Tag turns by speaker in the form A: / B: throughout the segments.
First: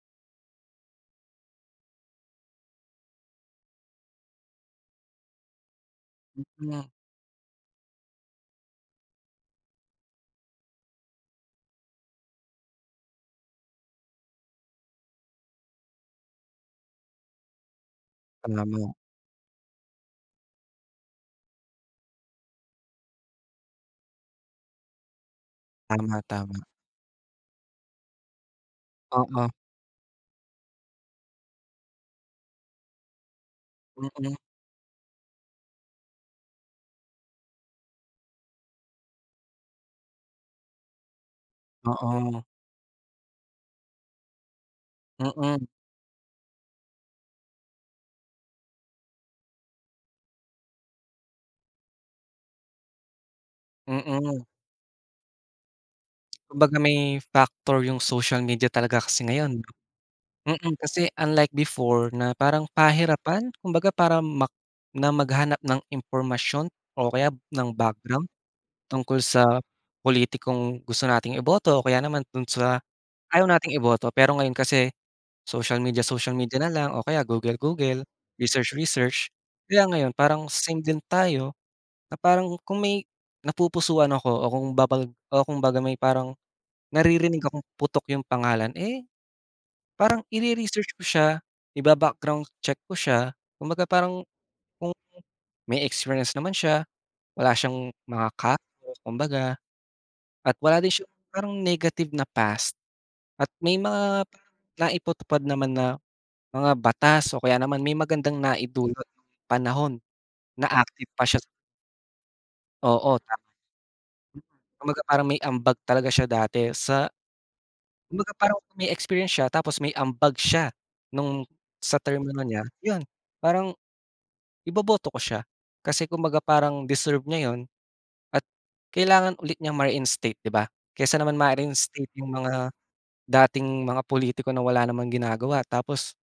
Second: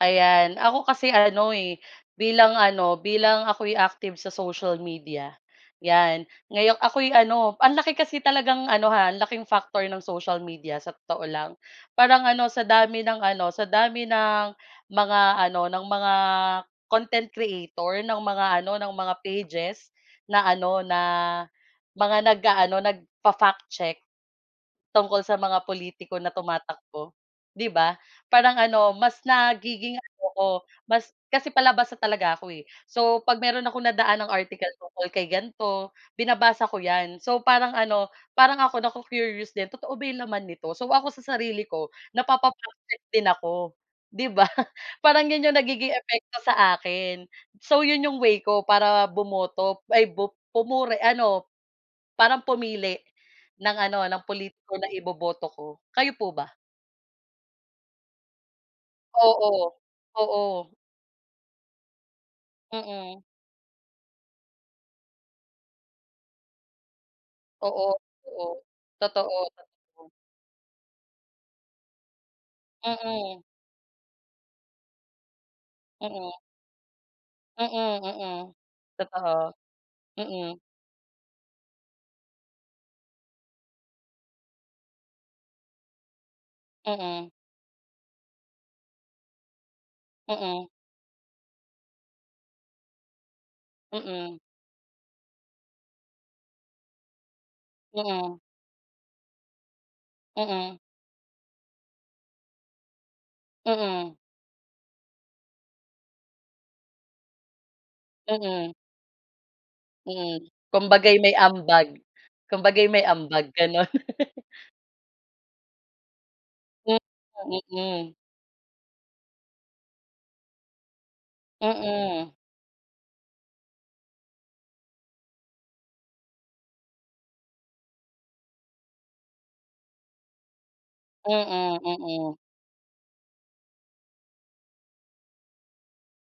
A: Ayan, ako kasi ano eh, bilang ano, bilang ako'y active sa social media. 'Yan, ngayon
B: Nga.
A: ako'y ano, ang laki kasi talagang ano ha, ang laking factor ng social media sa totoo lang, parang ano sa dami ng ano, sa dami ng mga ano, ng mga content creator, ng mga ano,
B: Tama.
A: ng mga pages, na ano, na mga nag-aano nagfa-fact check. Tungkol sa mga pulitiko
B: Tama,
A: na
B: tama
A: tumatakbo, 'di ba parang ano, mas
B: Oo.
A: nagiging ano ko, mas, kasi palabasa talaga ako eh, so 'pag meron akong nadaanang
B: Mm.
A: article tungkol kay ganito binabasa ko 'yan, so parang ano, parang ako nacu-curious din totoo ba yung laman nito, so ako sa sarili ko
B: Oo.
A: napapa-praktis din ako, 'di ba parang 'yon 'yong
B: Mm.
A: nagiging epekto sa akin. So 'yon 'yong way ko para bumoto ay bup pumuri ano. Parang pumili, ng ano, ng
B: Mm.
A: pulitiko na iboboto ko. Kayo po ba?
B: Kumbaga may factor yung social media talaga kasi ngayon.
A: Oo, oo.
B: Mm kasi unlike before na parang
A: Mm.
B: pahirapan kumbaga parang mak na maghanap ng impormasyon o kaya ng
A: Oo,
B: background,
A: totoo,
B: tungkol
A: totoo.
B: sa pulitikong gusto nating iboto o kaya naman dun sa,
A: Mm.
B: ayaw nating iboto pero ngayon kasi, social media, social
A: Oo.
B: media na lang, o kaya Google,
A: Mm,
B: Google,
A: mm,
B: research, research.
A: totoo,
B: Kaya ngayon parang
A: mm.
B: same din tayo, na parang kung may napupusuhan ako o kung babag o kung baga may parang,
A: Mm.
B: naririnig akong putok yung pangalan eh. Parang
A: Mm.
B: ire-research ko siya, iba-background check ko siya, kumbaga parang,
A: Mm.
B: kung may experience naman siya, wala siyang mga
A: Mm.
B: ka kumbaga. At
A: Mm.
B: wala din siyang parang negative na past, at may
A: Mm.
B: mga naipatupad naman na, mga batas o kaya naman may magandang
A: Mm.
B: naidulot yung panahon,
A: Mm,
B: na active
A: kumbaga'y
B: pa
A: may
B: siya.
A: ambag kumbaga'y may
B: Oo ta
A: ambag, gano'n.
B: Kumbaga parang may ambag talaga siya dati sa
A: Mm.
B: Kumbaga parang may experience siya tapos may ambag siya, nung sa term
A: Mm.
B: ano niya yun parang. Iboboto ko siya kasi kung baga parang deserve niya yun, at kailangan ulit niyang ma-reinstate 'di ba, kaysa naman
A: Mm,
B: ma-reinstate yung
A: mm.
B: mga, dating mga pulitiko na wala namang ginagawa tapos.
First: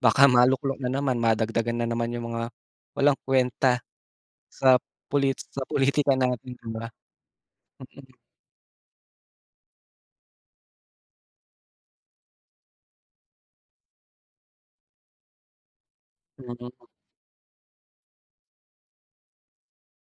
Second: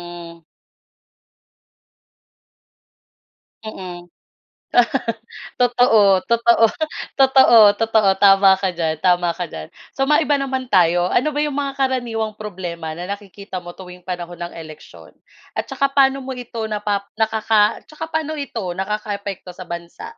B: Baka maluklok na naman madagdagan na naman yung mga, walang kwenta,
A: Mm.
B: sa pulit sa politika
A: Totoo,
B: natin
A: totoo,
B: 'di ba.
A: totoo, totoo,
B: Mm.
A: tama ka diyan tama ka diyan. So maiba naman tayo, ano ba yung mga karaniwang problema na nakikita mo tuwing panahon ng eleksyon? At tsaka paano mo ito
B: Mhm.
A: napap nakaka tsaka paano ito nakakaapekto sa bansa?